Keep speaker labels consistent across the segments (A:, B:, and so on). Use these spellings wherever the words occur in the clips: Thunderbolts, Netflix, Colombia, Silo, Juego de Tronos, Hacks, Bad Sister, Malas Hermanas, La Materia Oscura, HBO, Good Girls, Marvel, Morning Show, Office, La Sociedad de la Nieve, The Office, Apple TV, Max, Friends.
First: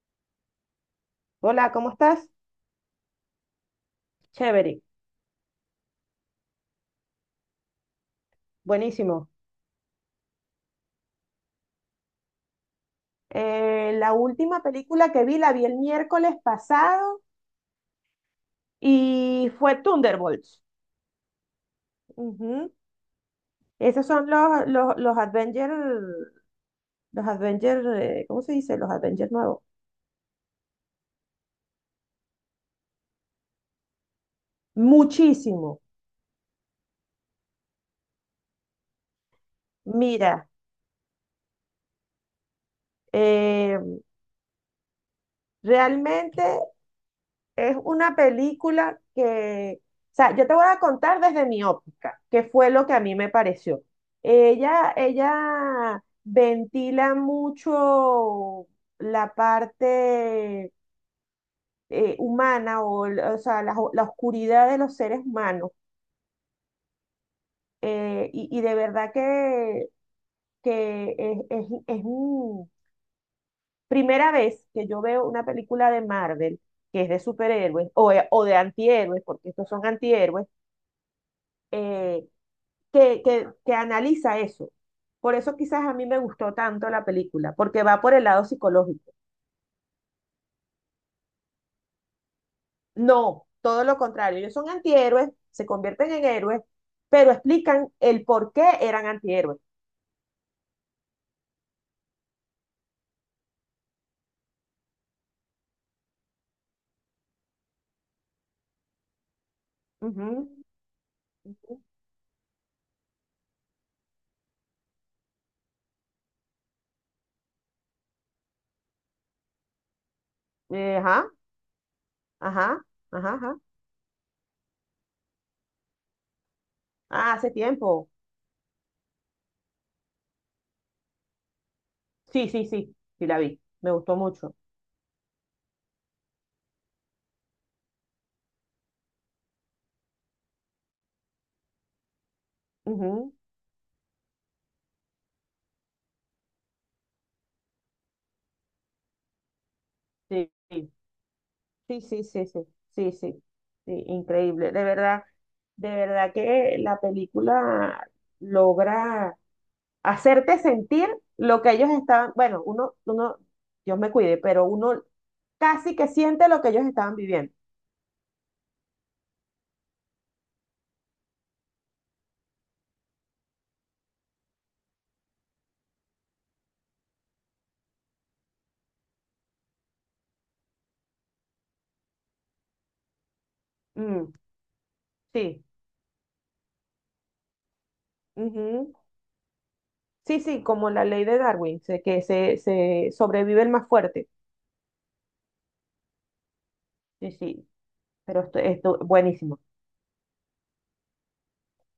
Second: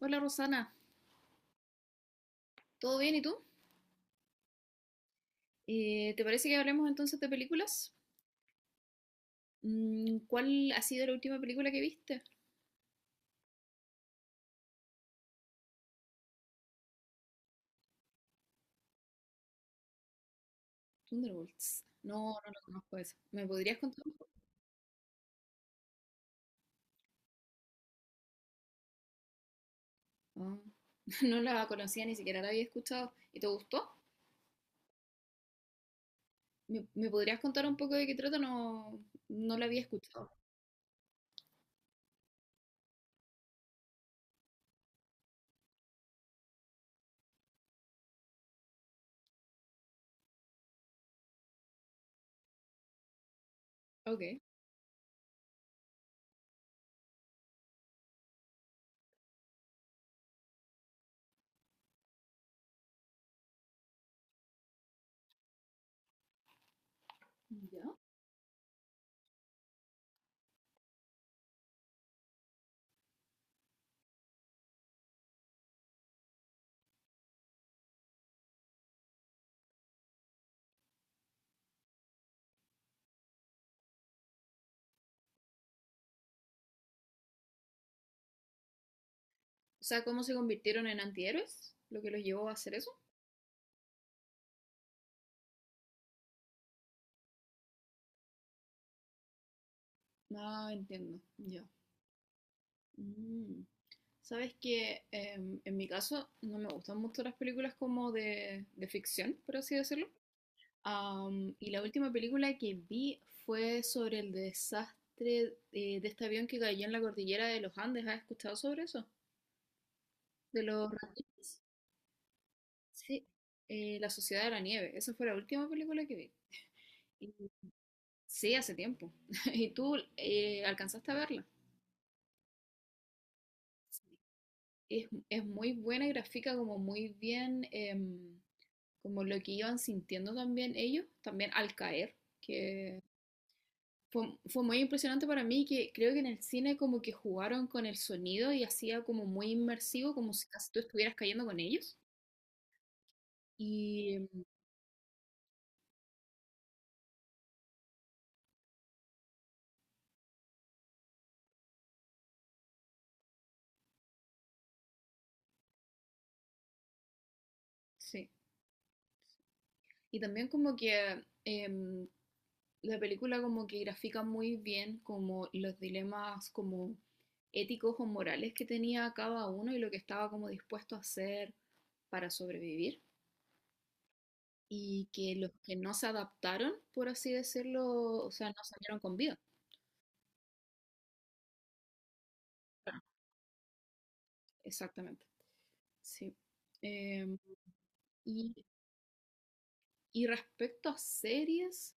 A: Hola Rosana,
B: Hola, ¿cómo estás?
A: ¿todo bien y tú?
B: Chévere,
A: ¿Te parece que hablemos entonces de películas?
B: buenísimo.
A: ¿Cuál ha sido la última película que viste?
B: La última película que vi la vi el miércoles pasado y fue Thunderbolts.
A: Thunderbolts. No, no la
B: Ujú.
A: conozco esa. ¿Me podrías contar
B: Esos
A: un
B: son
A: poco?
B: los Avengers, los Avengers, ¿cómo se dice? Los Avengers nuevos.
A: Ah, no la conocía, ni siquiera la había escuchado. ¿Y te gustó?
B: Muchísimo.
A: ¿Me podrías contar un poco de qué trata? No, no la había escuchado.
B: Mira, eh, realmente es una película que, o sea, yo te voy a contar desde mi óptica, que fue lo que a mí me pareció.
A: Ok.
B: Ella ventila mucho la parte humana o, o sea, la oscuridad de los seres humanos.
A: Ya.
B: Y de verdad que, que es, es, es un- primera vez que yo veo una película de Marvel que es de superhéroes o de antihéroes, porque estos son antihéroes, eh, que analiza eso. Por eso quizás a mí me gustó tanto la película, porque va por el lado psicológico.
A: O sea, ¿cómo se convirtieron en antihéroes? ¿Lo que los llevó a hacer eso?
B: No, todo lo contrario, ellos son antihéroes, se convierten en héroes, pero explican el por qué eran antihéroes.
A: Ah, entiendo. Ya. Mm. Sabes que en mi caso no me gustan mucho las películas como de ficción, por así decirlo.
B: Ujú,
A: Y
B: ujú.
A: la última película que vi fue sobre el desastre de este avión que cayó en la cordillera de los Andes. ¿Has escuchado sobre eso? De los
B: Ajá,
A: reptiles.
B: ajá,
A: Sí.
B: ajá, ajá.
A: La Sociedad de la Nieve. Esa fue la última película que vi. Y
B: Ah, hace tiempo.
A: sí, hace tiempo. ¿Y tú alcanzaste a verla?
B: Sí, sí, sí, sí la vi, me gustó mucho.
A: Es muy buena y grafica como muy bien. Como lo que iban sintiendo también ellos, también al caer, que
B: Ujú,
A: fue, fue, muy impresionante para mí, que creo que en el cine como que jugaron con el sonido y hacía como muy inmersivo, como si
B: sí,
A: casi tú
B: sí.
A: estuvieras cayendo con ellos.
B: Sí, sí, sí, sí, sí, sí, sí,
A: Y
B: increíble. De verdad que la película logra hacerte sentir lo que ellos estaban, bueno, uno, Dios me cuide, pero uno casi que siente lo que ellos estaban viviendo.
A: sí, y también como que la película como que grafica muy bien como los dilemas como éticos o morales que tenía cada uno y lo que estaba como dispuesto a hacer para sobrevivir.
B: Mm,
A: Y que los
B: sí,
A: que no se adaptaron, por así decirlo, o sea, no
B: ujú.
A: salieron con vida.
B: Sí, sí, como la ley de Darwin,
A: Claro.
B: se sobrevive el más fuerte.
A: Exactamente, sí.
B: Sí,
A: Em,
B: sí, pero
A: y,
B: esto buenísimo.
A: respecto a series,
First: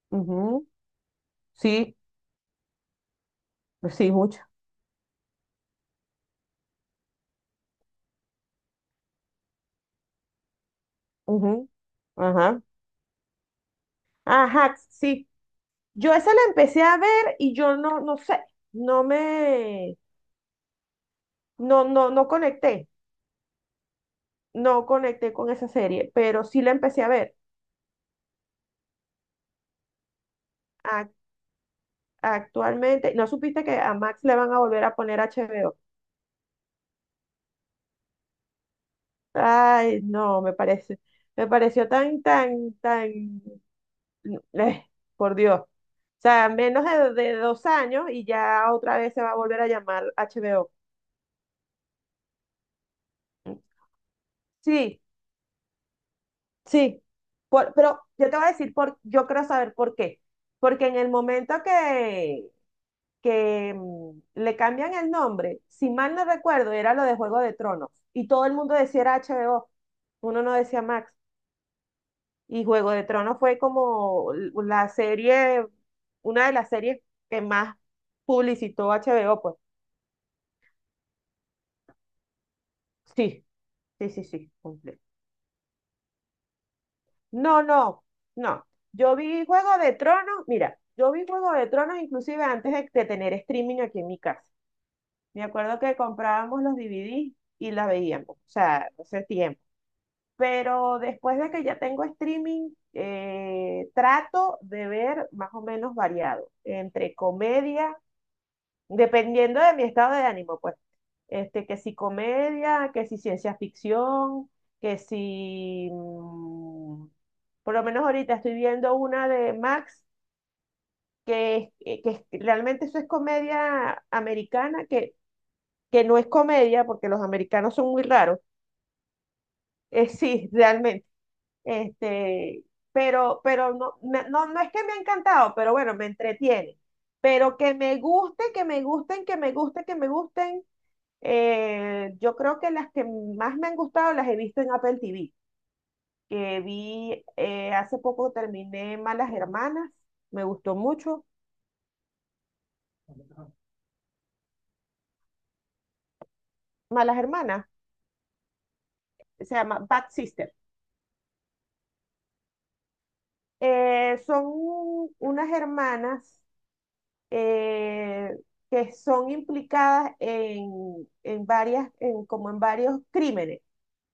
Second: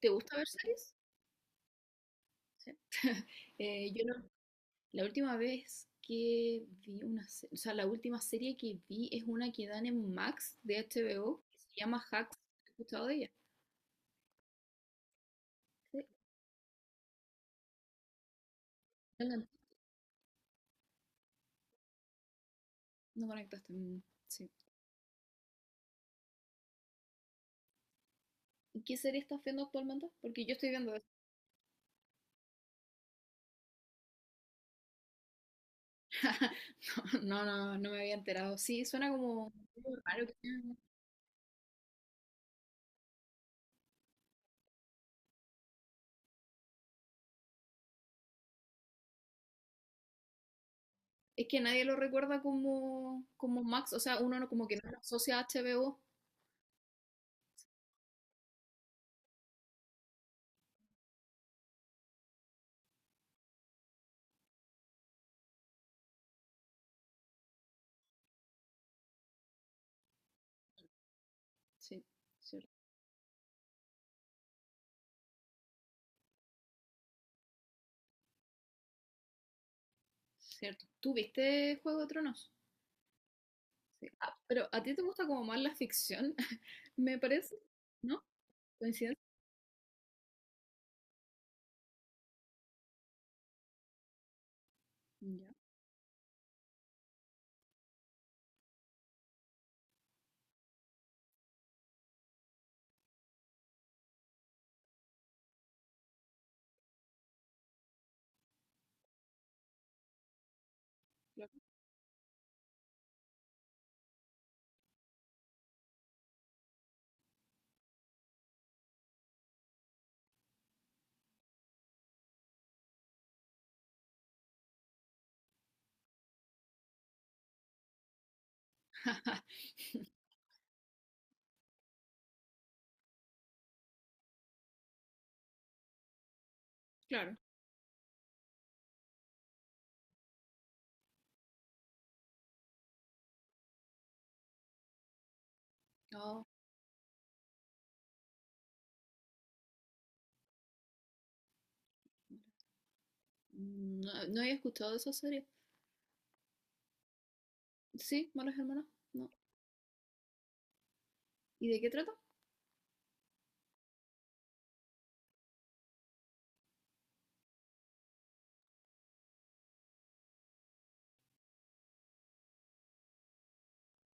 A: ¿te gusta ver
B: Ujú,
A: series?
B: sí,
A: Yo
B: sí,
A: no-
B: mucho.
A: la última vez que vi una serie, o sea, la última serie que vi es una que dan en Max de HBO, que
B: Ujú,
A: se llama Hacks.
B: ajá.
A: ¿Has escuchado de ella?
B: Ajá, sí.
A: Sí,
B: Yo esa la empecé a ver y yo no, no sé, no
A: no, la-
B: me, no conecté,
A: no conectaste. Mm, sí.
B: no conecté con esa serie, pero sí la empecé a ver.
A: ¿Y qué serie estás viendo actualmente? Porque yo estoy viendo
B: Ac- Actualmente, ¿no supiste que a Max le van a volver a poner HBO?
A: no, no, no me había enterado. Sí, suena como algo
B: Ay,
A: raro.
B: no, me parece, me pareció eh, por Dios. O sea, menos de 2 años y ya otra vez se va a volver a llamar HBO.
A: Es que nadie lo recuerda como, como Max, o sea, uno no, como que no lo
B: Sí,
A: asocia a HBO.
B: sí, pero yo te voy a decir por, yo quiero saber por qué. Porque en el momento que le cambian el nombre, si mal no recuerdo, era lo de Juego de Tronos. Y todo el mundo decía era HBO, uno no decía Max.
A: Sí,
B: Y
A: cierto,
B: Juego de Tronos fue como la serie, una de las series que más publicitó HBO, pues.
A: cierto. ¿Tú viste Juego de Tronos?
B: Sí,
A: Sí.
B: sí, sí,
A: Ah,
B: sí,
A: pero ¿a ti
B: completo.
A: te gusta como más la ficción? Me parece,
B: No, no,
A: ¿no?
B: no. Yo
A: ¿Coincidencia?
B: vi Juego de Tronos, mira, yo vi Juego de Tronos inclusive antes de tener streaming aquí en mi casa. Me
A: Ya,
B: acuerdo que comprábamos los DVDs y las veíamos, o sea, hace tiempo. Pero después de que ya tengo streaming, trato de ver más o menos variado, entre comedia dependiendo de mi estado de ánimo, pues. Este,
A: claro.
B: que si comedia, que si ciencia ficción, que si... mm, por lo menos ahorita estoy viendo una de Max, que, realmente eso es comedia americana, que no es comedia, porque los americanos son muy raros. Sí, realmente. Este, pero no, no es que me ha encantado, pero bueno, me entretiene.
A: Claro.
B: Pero que me guste, que me gusten, que me guste, que me gusten, yo creo que las que más me han gustado las he visto en Apple TV,
A: Oh,
B: que vi hace poco terminé Malas Hermanas, me gustó mucho.
A: no, no había escuchado de esa serie.
B: Malas Hermanas,
A: Sí, Malas Hermanas, no.
B: se llama Bad Sister.
A: ¿Y de qué trata?
B: Son unas hermanas, eh, que son implicadas como en varios crímenes,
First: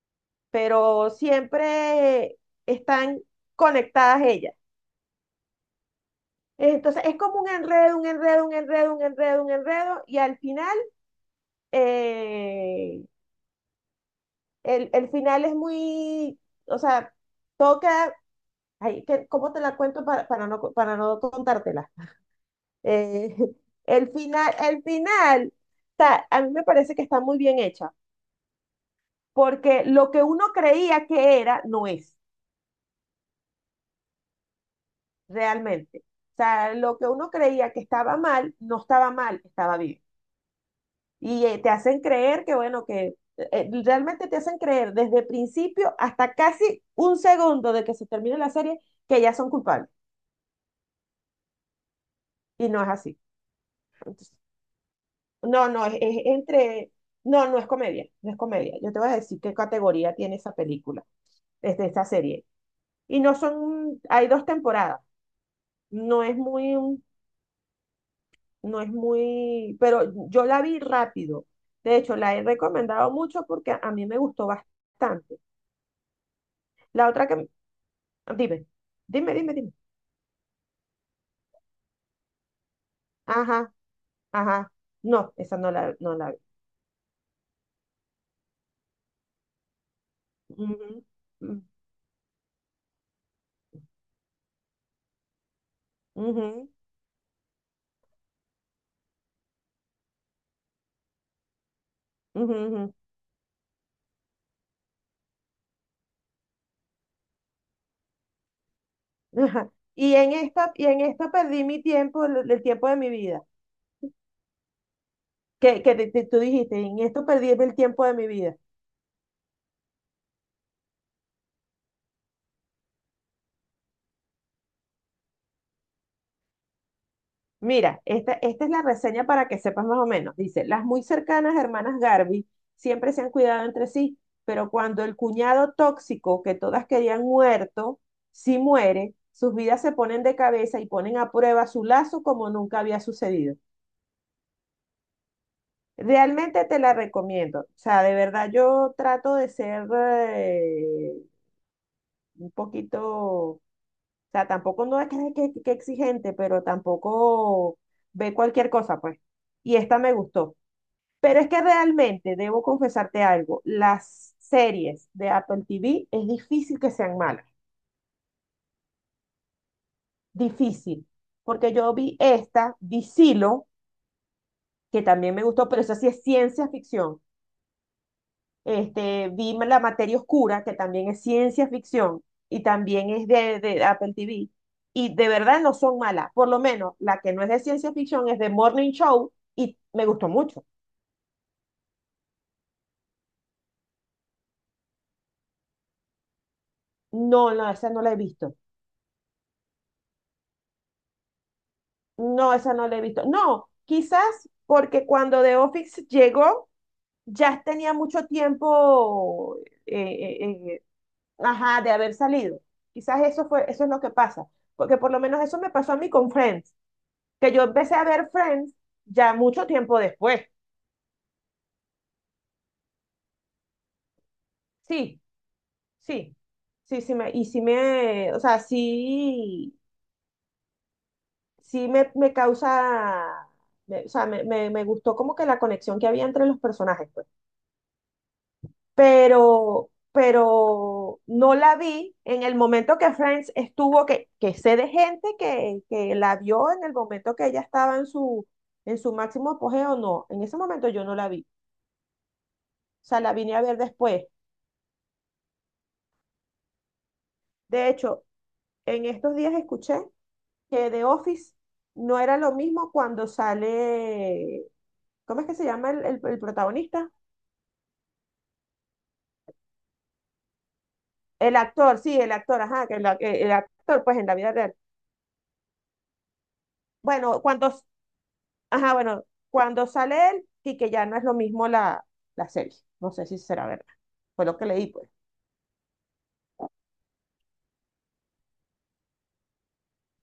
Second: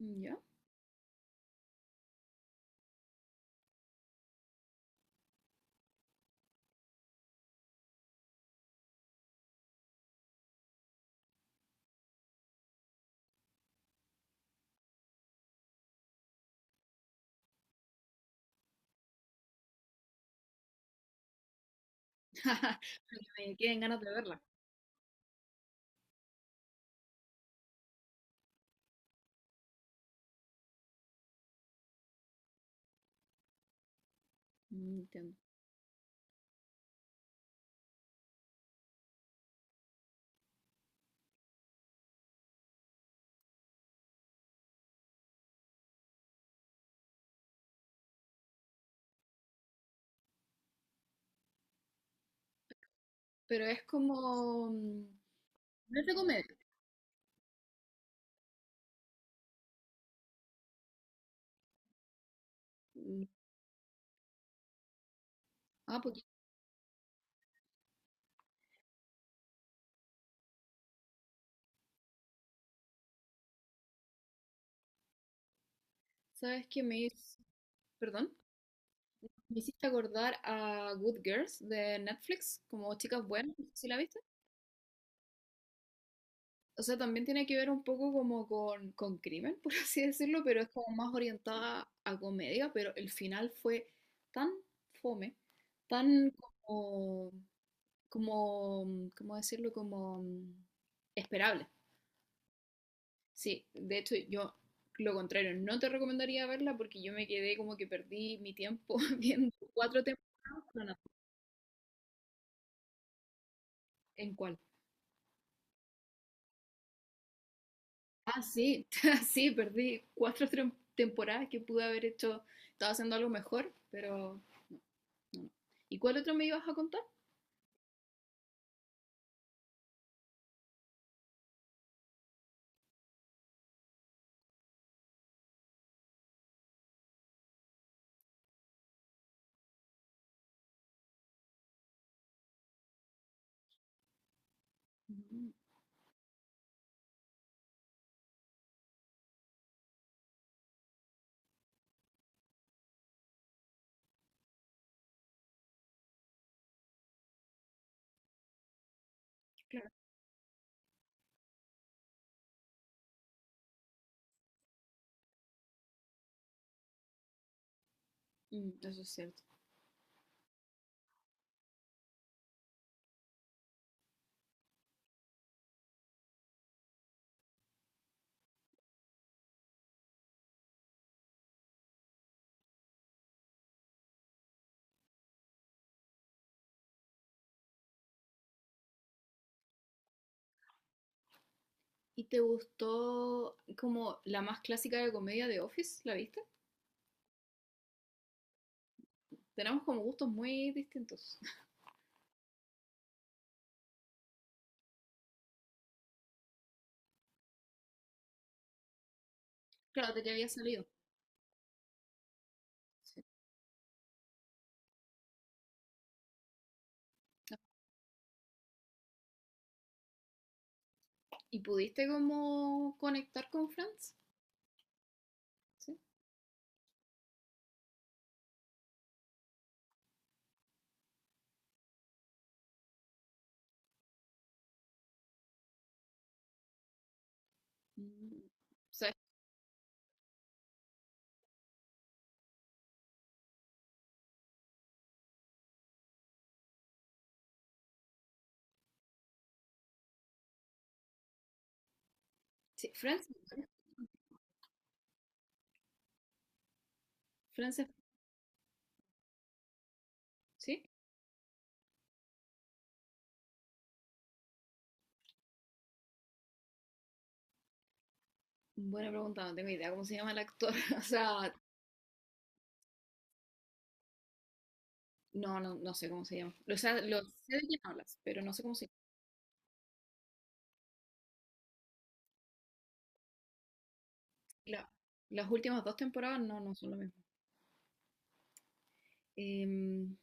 A: Ya.
B: pero siempre están conectadas ellas. Entonces es como un enredo, un enredo, un enredo, un enredo, un enredo, y al final, eh, el final es muy, o sea, toca, ay, ¿cómo te la cuento para no, para no contártela? Eh,
A: Porque me queden ganas de
B: el
A: verla.
B: final, a mí me parece que está muy bien hecha, porque lo que uno creía que era, no es
A: Mm, entiendo.
B: realmente. O sea, lo que uno creía que estaba mal, no estaba mal, estaba bien. Te hacen creer que, bueno, que realmente te hacen creer desde principio hasta casi un segundo de que se termine la serie que ya son culpables. Y no es así.
A: Pero es
B: Entonces,
A: como...
B: no, no,
A: no es de
B: es
A: comedia.
B: entre... No, no es comedia, no es comedia. Yo te voy a decir qué categoría tiene esa película, desde esa serie. Y
A: Mm,
B: no son, hay dos temporadas.
A: ah, porque,
B: No es muy, un- no es muy, pero yo la vi rápido. De hecho, la he recomendado mucho porque a mí me gustó bastante.
A: ¿sabes que me
B: La otra
A: hizo?
B: que...
A: Perdón,
B: Dime, dime, dime,
A: me
B: dime.
A: hiciste acordar a Good Girls de Netflix, como Chicas Buenas, no sé
B: Ajá,
A: si la viste.
B: ajá. No, esa no la, no la vi.
A: O sea, también tiene que ver un poco como con crimen, por así decirlo, pero es como
B: Ujú,
A: más
B: mm,
A: orientada a comedia, pero el final fue tan fome, tan
B: ujú,
A: como, como, ¿cómo decirlo? Como esperable.
B: ujú,
A: Sí, de hecho yo lo contrario, no te recomendaría verla porque yo me quedé como que perdí mi tiempo
B: ujú.
A: viendo
B: Ajá.
A: cuatro
B: Y
A: temporadas.
B: en esta,
A: No,
B: y
A: no,
B: en esto perdí mi tiempo, el tiempo de mi vida.
A: ¿en cuál?
B: Que tú dijiste, en esto perdí el tiempo de mi
A: Ah,
B: vida.
A: sí, sí, perdí cuatro temporadas que pude haber hecho, estaba haciendo algo mejor, pero no, no. ¿Y cuál otro me ibas a contar?
B: Mira, esta es la reseña para que sepas más o menos. Dice, las muy cercanas hermanas Garvey siempre se han cuidado entre sí, pero cuando el cuñado tóxico que todas querían muerto, sí muere, sus vidas se ponen de cabeza y ponen a prueba su lazo como nunca había sucedido.
A: Mm,
B: Realmente te la recomiendo. O sea, de verdad yo trato de ser un poquito, o sea, tampoco no es que, que exigente, pero tampoco ve cualquier cosa, pues. Y
A: claro.
B: esta me gustó. Pero es que realmente, debo confesarte algo, las series de Apple TV es difícil que sean malas,
A: Mm, eso es cierto.
B: difícil, porque yo vi esta, vi Silo, que también me gustó, pero esa sí es ciencia ficción. Este, vi La Materia Oscura, que también es ciencia ficción y también es de Apple TV, y de verdad no son malas, por lo menos la que no es de ciencia ficción es de Morning Show y me gustó mucho.
A: ¿Y te gustó como la más clásica de comedia de Office? ¿La viste?
B: No, no, esa no la he visto.
A: Tenemos como gustos muy distintos.
B: No, esa no la he visto. No, quizás porque cuando The Office llegó, ya tenía mucho tiempo, eh,
A: Claro, de que había
B: eh, eh,
A: salido.
B: ajá, de haber salido. Quizás eso fue, eso es lo que pasa. Porque por lo menos eso me pasó a mí con Friends, que yo empecé a ver Friends ya mucho tiempo después.
A: ¿Y pudiste como conectar con Friends?
B: Sí,
A: ¿Sí?
B: sí, sí, sí me, y sí me, o sea, sí, me causa, o sea, me gustó como que la conexión que había entre los personajes, pues.
A: Mm, o sea,
B: Pero no la vi en el momento que Friends estuvo, que sé de gente que la vio en el momento que ella estaba en su máximo apogeo, no, en ese momento yo no la vi,
A: sí,
B: o sea,
A: Friends,
B: la vine a ver después.
A: Friends
B: De
A: es-
B: hecho, en estos días escuché
A: ¿sí?
B: que The Office no era lo mismo cuando sale, ¿cómo es que se llama el protagonista?
A: Buena pregunta, no tengo idea cómo se llama el actor. O sea,
B: El actor, sí, el actor, ajá, que el actor, pues en la vida real.
A: no, no, no sé cómo se llama. O sea, lo
B: Bueno,
A: sé de
B: cuando...
A: quién hablas, pero no sé cómo se
B: Ajá,
A: llama.
B: bueno, cuando sale él y que ya no es lo mismo la serie. No sé si será verdad. Fue lo que
A: La-
B: leí, pues.
A: las últimas dos temporadas no, no son lo mismo. Em,